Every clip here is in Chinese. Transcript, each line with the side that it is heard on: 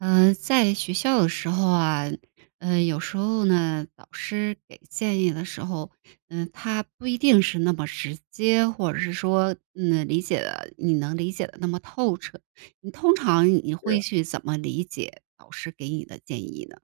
right: 嗯，在学校的时候啊，嗯，有时候呢，老师给建议的时候，嗯，他不一定是那么直接，或者是说，嗯，理解得你能理解得那么透彻。你通常你
left: 是
right: 会
left: 啊。
right: 去怎么理解老师给你的建议呢？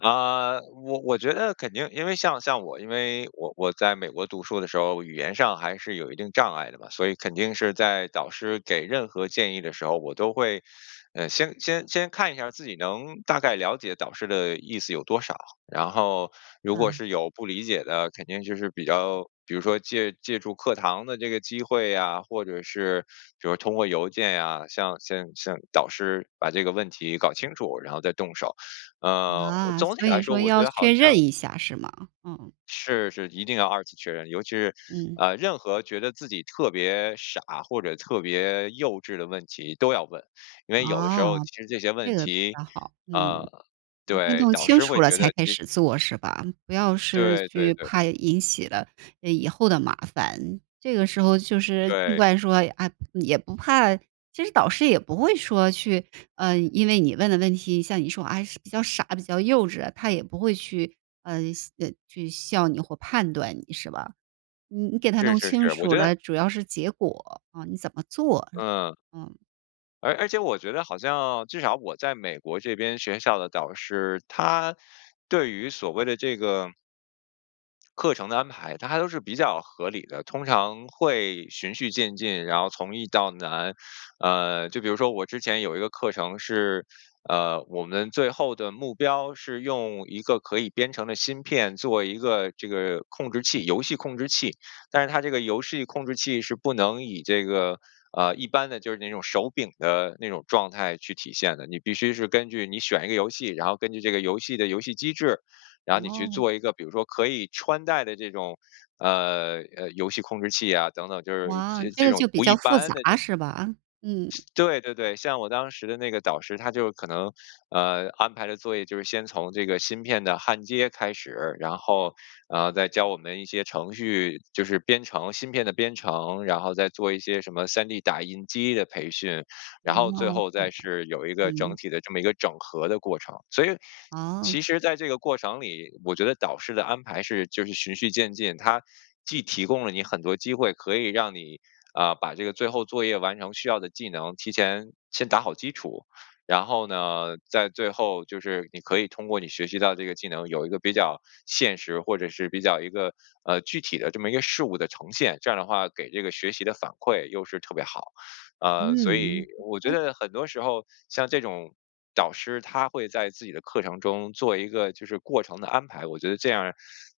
left: 啊，我我觉得肯定。因为像像我因为我我在美国读书的时候，语言上还是有一定障碍的嘛，所以肯定是在导师给任何建议的时候，我都会呃，先先先看一下儿自己能大概了解导师的意思有多少。然后如果
right: 嗯。
left: 是有不理解的，肯定就是比较比如说借借助课堂的这个机会呀，或者是比如说通过邮件呀，向向向导师把这个问题搞清楚，然后再动手。呃，
right: 啊，
left: 总体
right: 所
left: 来
right: 以
left: 说，
right: 说
left: 我觉
right: 要
left: 得好
right: 确认
left: 像
right: 一下，是吗？嗯。
left: 是是，一定要二次确认。尤其是，
right: 嗯。
left: 啊，任何觉得自己特别傻，或者特别幼稚的问题都要问。因为有的时
right: 啊，
left: 候其实这些
right: 这
left: 问
right: 个比
left: 题
right: 较好。嗯，
left: 啊，
right: 你一定
left: 对，
right: 弄
left: 导
right: 清
left: 师
right: 楚
left: 会
right: 了
left: 觉
right: 才
left: 得，
right: 开
left: 其
right: 始做，是吧？不要是
left: 对，
right: 去
left: 对，对。
right: 怕引起了，呃，以后的麻烦。这个时候就是尽
left: 对。
right: 管说，啊，也不怕其实导师也不会说去呃，因为你问的问题像你说，哎呀，是比较傻、比较幼稚的，他也不会去，呃，笑呃，去笑你或判断你，是吧？你你给它
left: 是
right: 弄
left: 是
right: 清
left: 是，我
right: 楚
left: 觉得
right: 了，主要是结果，啊，你怎么做。
left: 嗯。
right: 嗯。
left: 而而且我觉得好像至少我在美国这边学校的导师，他对于所谓的这个课程的安排，它还都是比较合理的，通常会循序渐进，然后从易到难。呃，就比如说我之前有一个课程是呃，我们最后的目标，是用一个可以编程的芯片做一个这个控制器游戏控制器。但是它这个游戏控制器是不能以这个，呃，一般的就是那种手柄的那种状态去体现的，你必须是根据你选一个游戏，然后根据这个游戏的游戏机制，然后你去
right: 哦。
left: 做一个比如说可以穿戴的这种，呃，呃，游戏控制器呀等等，就是
right: 哇，
left: 这
right: 这
left: 这
right: 个
left: 种
right: 就比
left: 不一
right: 较复
left: 般的那
right: 杂，是吧？嗯。
left: 对对对，像我当时的那个导师，他就可能呃，安排的作业就是先从这个芯片的焊接开始，然后，呃，再教我们一些程序，就是编程芯片的编程，然后再做一些什么 3D 打印机的培训，然后最
right: 哦，
left: 后
right: 这
left: 再
right: 样。
left: 是有一个整
right: 嗯。
left: 体的这么一个整合的过程。所以，
right: 哦。
left: 其实在这个过程里，我觉得导师的安排是就是循序渐进。他既提供了你很多机会，可以让你，啊，把这个最后作业完成需要的技能，提前先打好基础。然后呢，在最后就是你可以通过你学习到这个技能，有一个比较现实，或者是比较一个呃，具体的这么一个事物的呈现。这样儿的话，给这个学习的反馈又是特别好。呃，所以，
right: 嗯。
left: 我觉
right: OK。
left: 得很多时候像这种导师，他会在自己的课程中做一个就是过程的安排，我觉得这样儿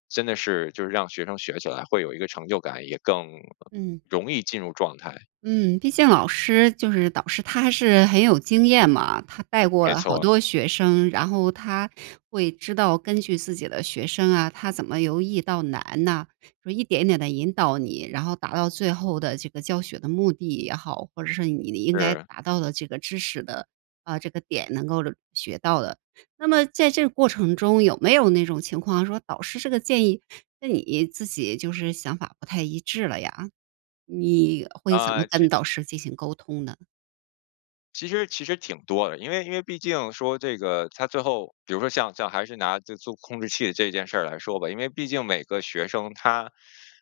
left: 真的是就是让学生学起来会有一个成就感，也更
right: 嗯。
left: 容易进入状态。
right: 嗯，毕竟老师就是导师他还是很有经验嘛。他带过
left: 没
right: 了好
left: 错。
right: 多学生，然后他会知道根据自己的学生啊，他怎么由易到难呐，说一点点地引导你，然后达到最后的这个教学的目的也好，或者是你应该
left: 是。
right: 达到的这个知识的呃，这个点能够学到的。那么在这个过程中，有没有那种情况说，导师这个建议跟你自己就是想法不太一致了呀？你会怎么
left: 呃，其
right: 跟
left: 实
right: 导师进行沟通呢？
left: 其实其实挺多的。因为因为毕竟说这个它最后比如说像像还是拿这做控制器这件事儿来说吧，因为毕竟每个学生他，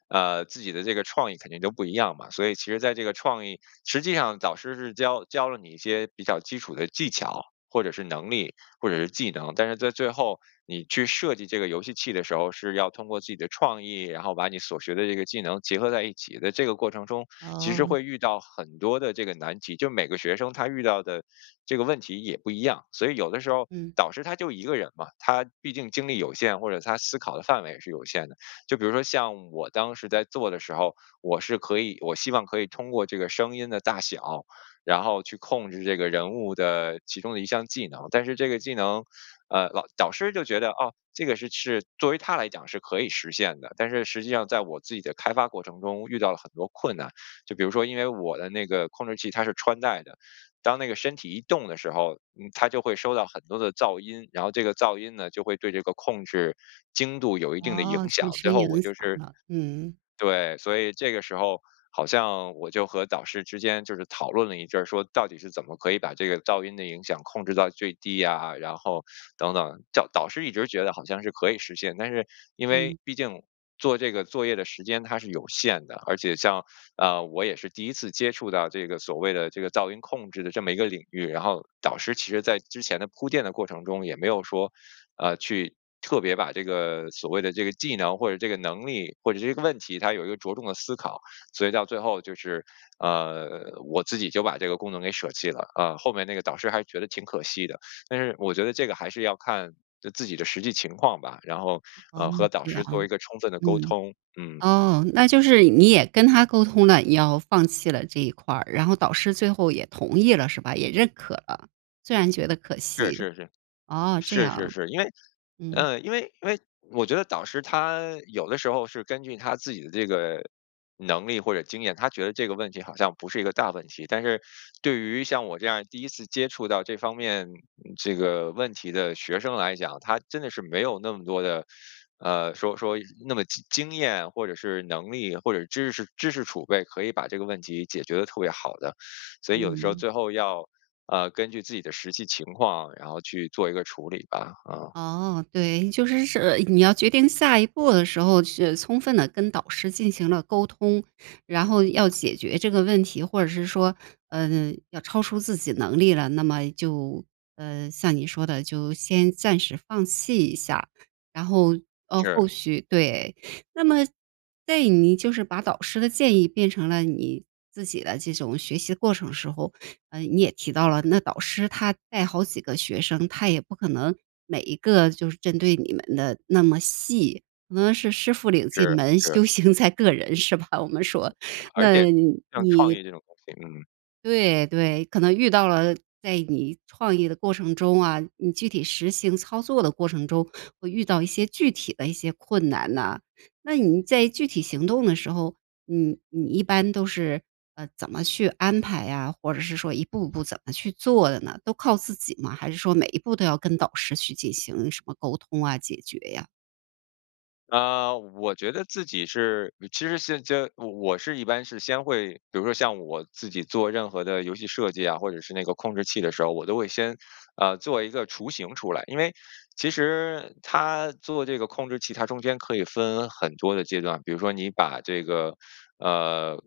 left: 呃，自己的这个创意肯定都不一样嘛，所以其实在这个创意实际上导师是教教了你一些比较基础的技巧，或者是能力，或者是技能，但是在最后你去设计这个游戏器的时候，是要通过自己的创意，然后把你所学的这个技能结合在一起。在这个过程中，其实
right: 哦。
left: 会遇到很多的这个难题，就每个学生他遇到的这个问题也不一样。所以有的时候儿
right: 嗯。
left: 导师他就一个人嘛，他毕竟精力有限，或者他思考的范围是有限的。就比如说像我当时在做的时候，我是可以我希望可以通过这个声音的大小，然后去控制这个人物的其中的一项技能。但是这个技能，呃，老导师就觉得，哦，这个是是作为他来讲是可以实现的，但是实际上在我自己的开发过程中，遇到了很多困难。就比如说因为我的那个控制器，它是穿戴的，当那个身体一动的时候，嗯，它就会收到很多的噪音，然后这个噪音呢，就会对这个控制精度有一定的
right: 哦，
left: 影响。
right: 传
left: 最
right: 声
left: 后
right: 也
left: 我
right: 能
left: 就
right: 想
left: 是
right: 到，嗯。
left: 对，所以这个时候儿好像我就和导师之间就是讨论了一阵儿，说到底是怎么可以把这个噪音的影响，控制到最低呀？然后等等。叫导师一直觉得好像是可以实现，但是因为
right: 嗯。
left: 毕竟做这个作业的时间它是有限的，而且像，啊，我也是第1次接触到这个所谓的这个噪音控制的这么一个领域，然后导师其实在之前的铺垫的过程中，也没有说，呃，去特别把这个所谓的这个技能，或者这个能力，或者这个问题，他有一个着重的思考，所以到最后就是呃，我自己就把这个功能给舍弃了。啊，后面那个导师还觉得挺可惜的，但是我觉得这个还是要看自己的实际情况吧，然后，
right: 哦，
left: 呃，和导
right: 这样。
left: 师做一个充分的沟
right: 嗯，
left: 通，嗯。
right: 哦，那就是你也跟他沟通了，你要放弃了这一块儿，然后导师最后也同意了，是吧？也认可了，虽然觉得可
left: 是
right: 惜。
left: 是是，
right: 哦，这
left: 是是
right: 样。
left: 是。因为
right: 嗯。
left: 呃，因为因为我觉得导师他有的时候，是根据他自己的这个能力或者经验，他觉得这个问题好像不是一个大问题。但是对于像我这样儿第1次接触到这方面这个问题的学生来讲，他真的是没有那么多的呃，说说那么经经验或者是能力，或者知识知识储备可以把这个问题解决得特别好的。所以有的时候
right: 嗯。
left: 最后要，呃，根据自己的实际情况，然后去做一个处理吧，啊。
right: 哦，对，就是是你要决定下一步的时候，是充分地跟导师进行了沟通，然后要解决这个问题，或者是说，呃，要超出自己能力了，那么就呃，像你说的，就先暂时放弃一下。然后，呃，
left: 是。
right: 后续对，那么对，你就是把导师的建议，变成了你自己的这种学习过程时候，呃，你也提到了，那导师他带好几个学生，他也不可能每一个就是针对你们的那么细，可能是师傅领进
left: 是，
right: 门，
left: 是。
right: 修行在个人，是吧？我们说。
left: 而
right: 那
left: 且像创
right: 你
left: 意这种东西嗯。
right: 对，对，可能遇到了在你创业的过程中啊，你具体实行操作的过程中，会遇到一些具体的一些困难啊，那你在具体行动的时候，你你一般都是，呃，怎么去安排呀？或者是说一步步怎么去做的呢？都靠自己吗？还是说每一步都要跟导师去进行什么沟通啊，解决呀。
left: 呃，我觉得自己是其实是这我我是一般是先会比如说像我自己做任何的游戏设计啊，或者是那个控制器的时候，我都会先，呃，做一个雏形出来。因为其实它做这个控制器，它中间可以分很多的阶段，比如说你把这个呃，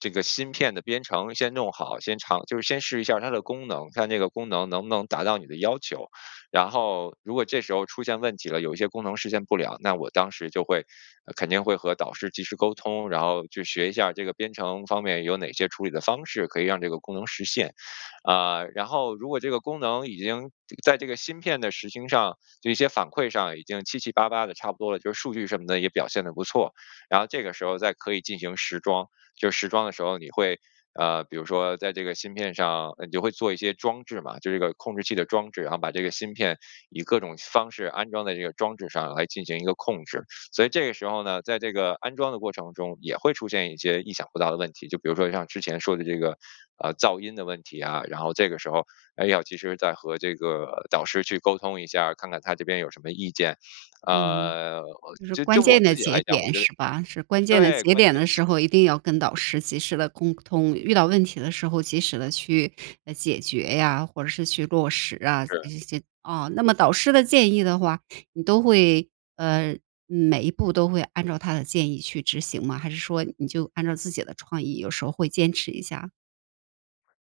left: 这个芯片的编程先弄好，先尝就是先试一儿下它的功能，看那个功能能不能达到你的要求。然后如果这时候出现问题了，有一些功能实现不了，那我当时就会呃，肯定会和导师及时沟通，然后去学一下儿这个编程方面，有哪些处理的方式，可以让这个功能实现。啊，然后如果这个功能已经在这个芯片地实行上就一些反馈上，已经七七八八的差不多了，就是数据什么的也表现得不错。然后这个时候儿再可以进行实装，就是实装的时候，你会啊，比如说在这个芯片上呃，你就会做一些装置嘛，就这个控制器的装置，然后把这个芯片，以各种方式安装在这个装置上来进行一个控制。所以这个时候呢，在这个安装的过程中，也会出现一些意想不到的问题，就比如说像之前说的这个，呃，噪音的问题呀，然后这个时候儿，哎，要及时再和这个导师去沟通一下儿，看看他这边有什么意见。
right: 嗯，
left: 呃，
right: 就是
left: 就就
right: 关
left: 我
right: 键的
left: 自己
right: 节
left: 来讲，我
right: 点，
left: 觉得
right: 是吧？是关键的
left: 对，
right: 节
left: 关
right: 点
left: 键
right: 的
left: 是
right: 时候，一定要跟导师及时的沟通，遇到问题的时候及时地去，呃，解决呀，或者是去落实啊，
left: 是。
right: 这些。啊那么导师的建议的话，你都会呃，每一步都会按照他的建议去执行吗？还是说你就按照自己的创意，有时候会坚持一下儿。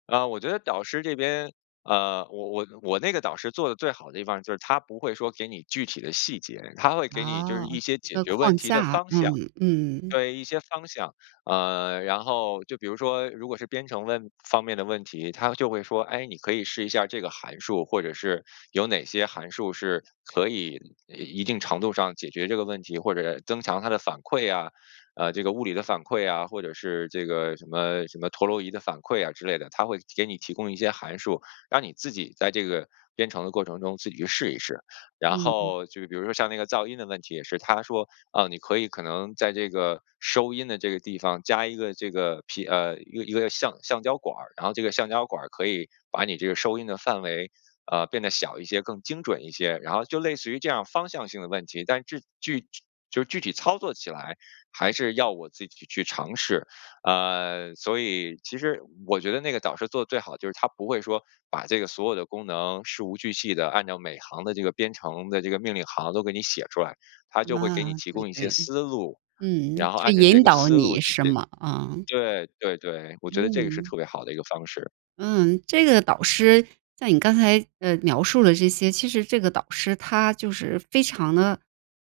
left: 啊，我觉得导师这边啊，我我我那个导师做得最好的地方儿，就是他不会说给你具体的细节，他会给你就是
right: 哦，
left: 一些
right: 这
left: 解
right: 个
left: 决问
right: 框
left: 题的
right: 架，
left: 方向。
right: 嗯嗯。
left: 对，一些方向，啊，然后就比如说，如果是编程问方面的问题，他就会说“哎，你可以试一下儿这个函数”，或者是有哪些函数是可以一一定程度上解决这个问题，或者增强它的反馈呀，呃，这个物理的反馈啊，或者是这个什么什么陀螺仪的反馈啊之类的，他会给你提供一些函数，让你自己在这个编程的过程中，自己去试一试。然
right: 嗯嗯。
left: 后就比如说像那个噪音的问题也是，他说：“啊，你可以可能在这个，收音的这个地方加一个这个皮呃，一个一个橡橡胶管儿，然后这个橡胶管儿，可以把你这个收音的范围，啊，变得小一些，更精准一些。”然后就类似于这样儿方向性的问题，但是具具就是具体操作起来，还是要我自己去去尝试。呃，所以其实我觉得那个导师做得最好，就是他不会说，把这个所有的功能，事无巨细地按照每行的这个编程的这个命令行，都给你写出来，他就会给你
right: 啊。
left: 提
right: 对
left: 供一些
right: 对，
left: 思路，
right: 嗯，
left: 然后
right: 去
left: 按照这
right: 引
left: 个
right: 导
left: 思路
right: 你
left: 解
right: 是吗？啊。
left: 对，对对，我觉得这个是
right: 嗯。
left: 特别好的一个方式。
right: 嗯，这个导师，像你刚才，呃，描述了这些，其实这个导师他就是非常地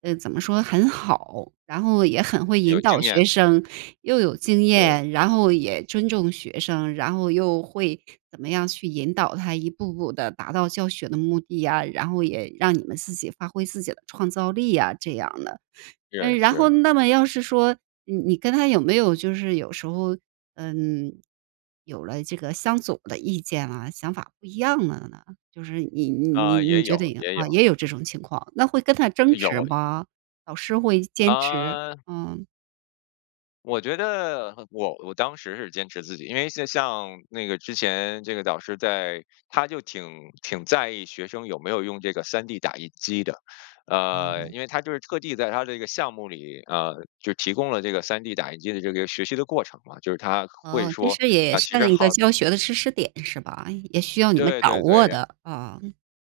right: 呃，怎么说，很好，然后也很会
left: 有
right: 引导
left: 经验。
right: 学生，又有经
left: 对。
right: 验，然后也尊重学生，然后又会怎么样去引导他一步步地达到教学的目的呀，然后也让你们自己发挥自己的创造力呀，这样的。呃，
left: 是
right: 然后
left: 是。
right: 那么要是说你你跟他有没有就是有时候，嗯，有了这个相左的意见啊，想法不一样了呢？就是你你你
left: 啊，
right: 你
left: 也
right: 觉
left: 有，
right: 得赢
left: 也
right: 啊，
left: 有。
right: 也有这种情况，那会跟他争执
left: 有。
right: 吗？老师会坚持？
left: 啊。
right: 嗯。
left: 我觉得我我当时是坚持自己，因为那像那个之前这个导师在他就挺挺在意学生有没有用这个 3D 打印机的。呃，因为他就是特地在他这个项目里呃，就提供了这个 3D 打印机的这个学习的过程嘛，就是他会
right: 哦，这
left: 说
right: 是也
left: “啊，其
right: 算
left: 实
right: 是一个
left: 耗“
right: 教学的知识点，是吧？也需要你们
left: 对，
right: 掌
left: 对，对。
right: 握
left: 然
right: 的，啊。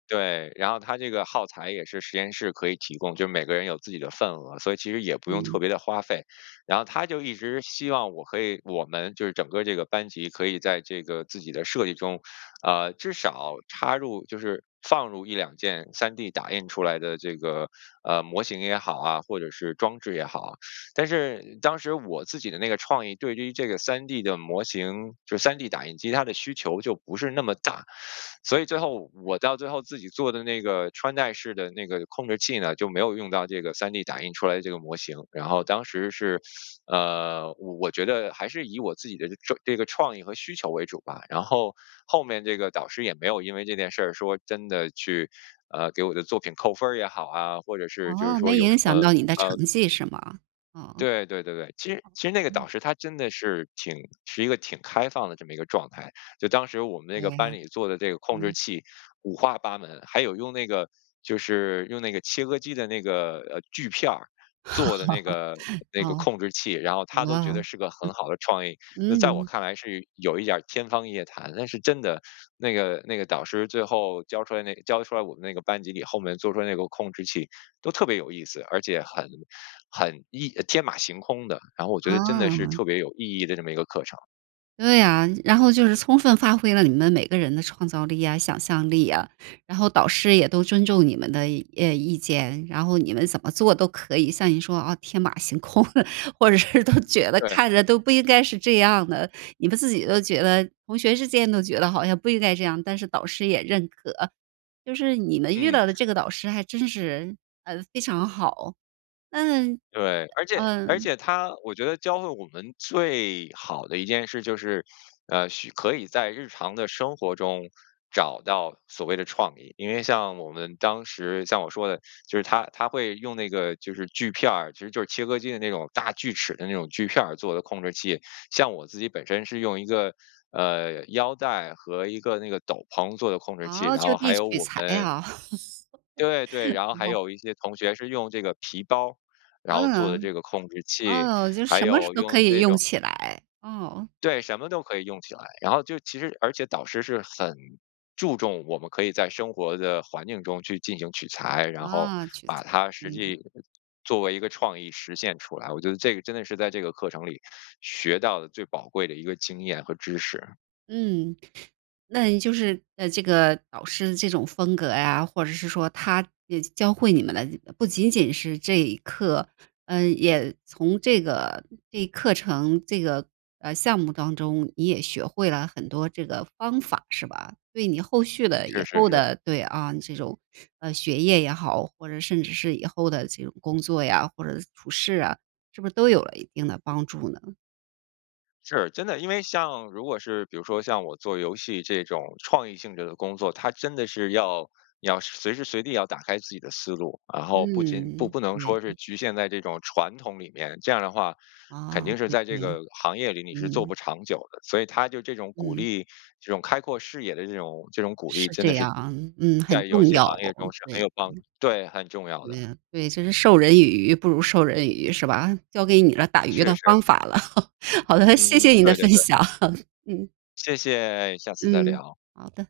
left: 对，然后它这个耗材也是实验室可以提供，就每个人有自己的份额，所以其实也不用特
right: 嗯。
left: 别的花费。然后他就一直希望我可以我们就是整个这个班级可以在这个自己的设计中，啊，至少插入就是放入1-2件 3D 打印出来的这个，呃，模型也好啊，或者是装置也好。但是当时我自己的那个创意，对于这个 3D 的模型就是 3D 打印机，它的需求就不是那么大。所以最后我到最后自己做的那个穿戴式的那个控制器呢，就没有用到这个 3D 打印出来的这个模型。然后当时是呃，我觉得还是以我自己的这这个创意和需求为主吧。然后后面这个导师，也没有因为这件事儿说真的去，呃，给我的作品扣分儿也好啊，或者是就是
right: 哦，
left: 说
right: 没
left: 有
right: 影
left: 什
right: 响
left: 么，
right: 到你的成
left: 呃
right: 绩，是吗？哦。
left: 对，对对对，其实其实那个
right: [unintelligible]
left: 导师他真的是挺是一个挺开放的这么一个状态，就当时我们那
right: 对
left: 个班
right: 呀。
left: 里做的这个控制
right: 嗯。
left: 器五花八门，还有用那个就是用那个切割机的那个，呃，锯片儿做的那个 那个
right: 哦。
left: 控制器，然后
right: 啊，
left: 他都觉得 是个很好的创意，那在我
right: 嗯。
left: 看来是有一点儿天方夜谭。但是真的，那个那个导师最后教出来那教出来我们那个班级里，后面做出来那个控制器都特别有意思，而且很很意天马行空的，然后我觉得真的是
right: 啊。
left: 特别有意义的这么一个课程。
right: 对啊，然后就是充分发挥了你们每个人的创造力呀、想象力呀，然后导师也都尊重你们的，呃，意见，然后你们怎么做都可以，像你说，啊，天马行空，或者是都觉得
left: 对。
right: 看着都不应该是这样的，你们自己都觉得同学之间都觉得好像不应该这样，但是导师也认可。就是你们遇
left: 嗯。
right: 到的这个导师还真是，呃，非常好。嗯，
left: 对，而且而
right: 嗯。
left: 且他我觉得教会我们最好的一件事就是，呃，许可以在日常的生活中，找到所谓的创意。因为像我们当时像我说的，就是他他会用那个就是锯片儿，其实就是切割机的那种大锯齿的那种锯片儿，做的控制器，像我自己本身是用一个，呃，腰带和一个那个斗篷做的控制器，
right: 哦，
left: 然
right: 就
left: 后
right: 地
left: 还有
right: 取
left: 我
right: 材
left: 们
right: 啊。
left: 对，对，然后还
right: 哦。
left: 有一些同学是用这个皮包儿，然后做的
right: 嗯。
left: 这个控制器，
right: 哦，就
left: 还
right: 什么
left: 有
right: 都
left: 用
right: 可
left: 的
right: 以
left: 这
right: 用
left: 种
right: 起来，哦。
left: 对，什么都可以用起来，然后就其实而且导师是很注重我们可以在生活的环境中，去进行取材，然后
right: 啊，取
left: 把
right: 材，
left: 它实
right: 嗯。
left: 际作为一个创意实现出来，我觉得这个真的是在这个课程里，学到的最宝贵的一个经验和知识。
right: 嗯，那你就是呃，这个导师的这种风格呀，或者是说他，呃，教教会你们的这不仅仅是这一课，嗯，也从这个这一课程，这个，呃，项目当中，你也学会了很多这个方法，是吧？对你后续的、以
left: 确实
right: 后
left: 是。
right: 的对，啊，这种，啊，学业也好，或者甚至是以后的这种工作呀，或者处事啊，是不是都有了一定的帮助呢？
left: 是。真的，因为像如果是比如说像我做游戏这种创意性质的工作，它真的是要要随时随地要打开自己的思路，然后不仅不
right: 嗯，
left: 不能
right: 对，
left: 说是
right: 嗯。
left: 局限在这种传统里面，这样的话，肯
right: 啊，
left: 定是
right: 对
left: 在这
right: 对。
left: 个行业里你是做
right: 嗯。
left: 不长久的，所以他就这种鼓
right: 嗯。
left: 励这种开阔视野的这种这种鼓励，
right: 是
left: 真的
right: 这
left: 是
right: 样。嗯，很
left: 在游
right: 重
left: 戏
right: 要。
left: 行业中是很
right: 对
left: 有帮
right: 对。
left: 对，很重要的。
right: 对啊，对，就是“授人以鱼，不如授人以渔”，是吧？教给你了打渔
left: 是
right: 的
left: 是。
right: 方法了。好的，谢
left: 嗯
right: 谢
left: 嗯，
right: 你的
left: 对对
right: 分
left: 对。
right: 享。嗯。
left: 谢谢哎，下次再
right: 嗯，
left: 聊。
right: 好的。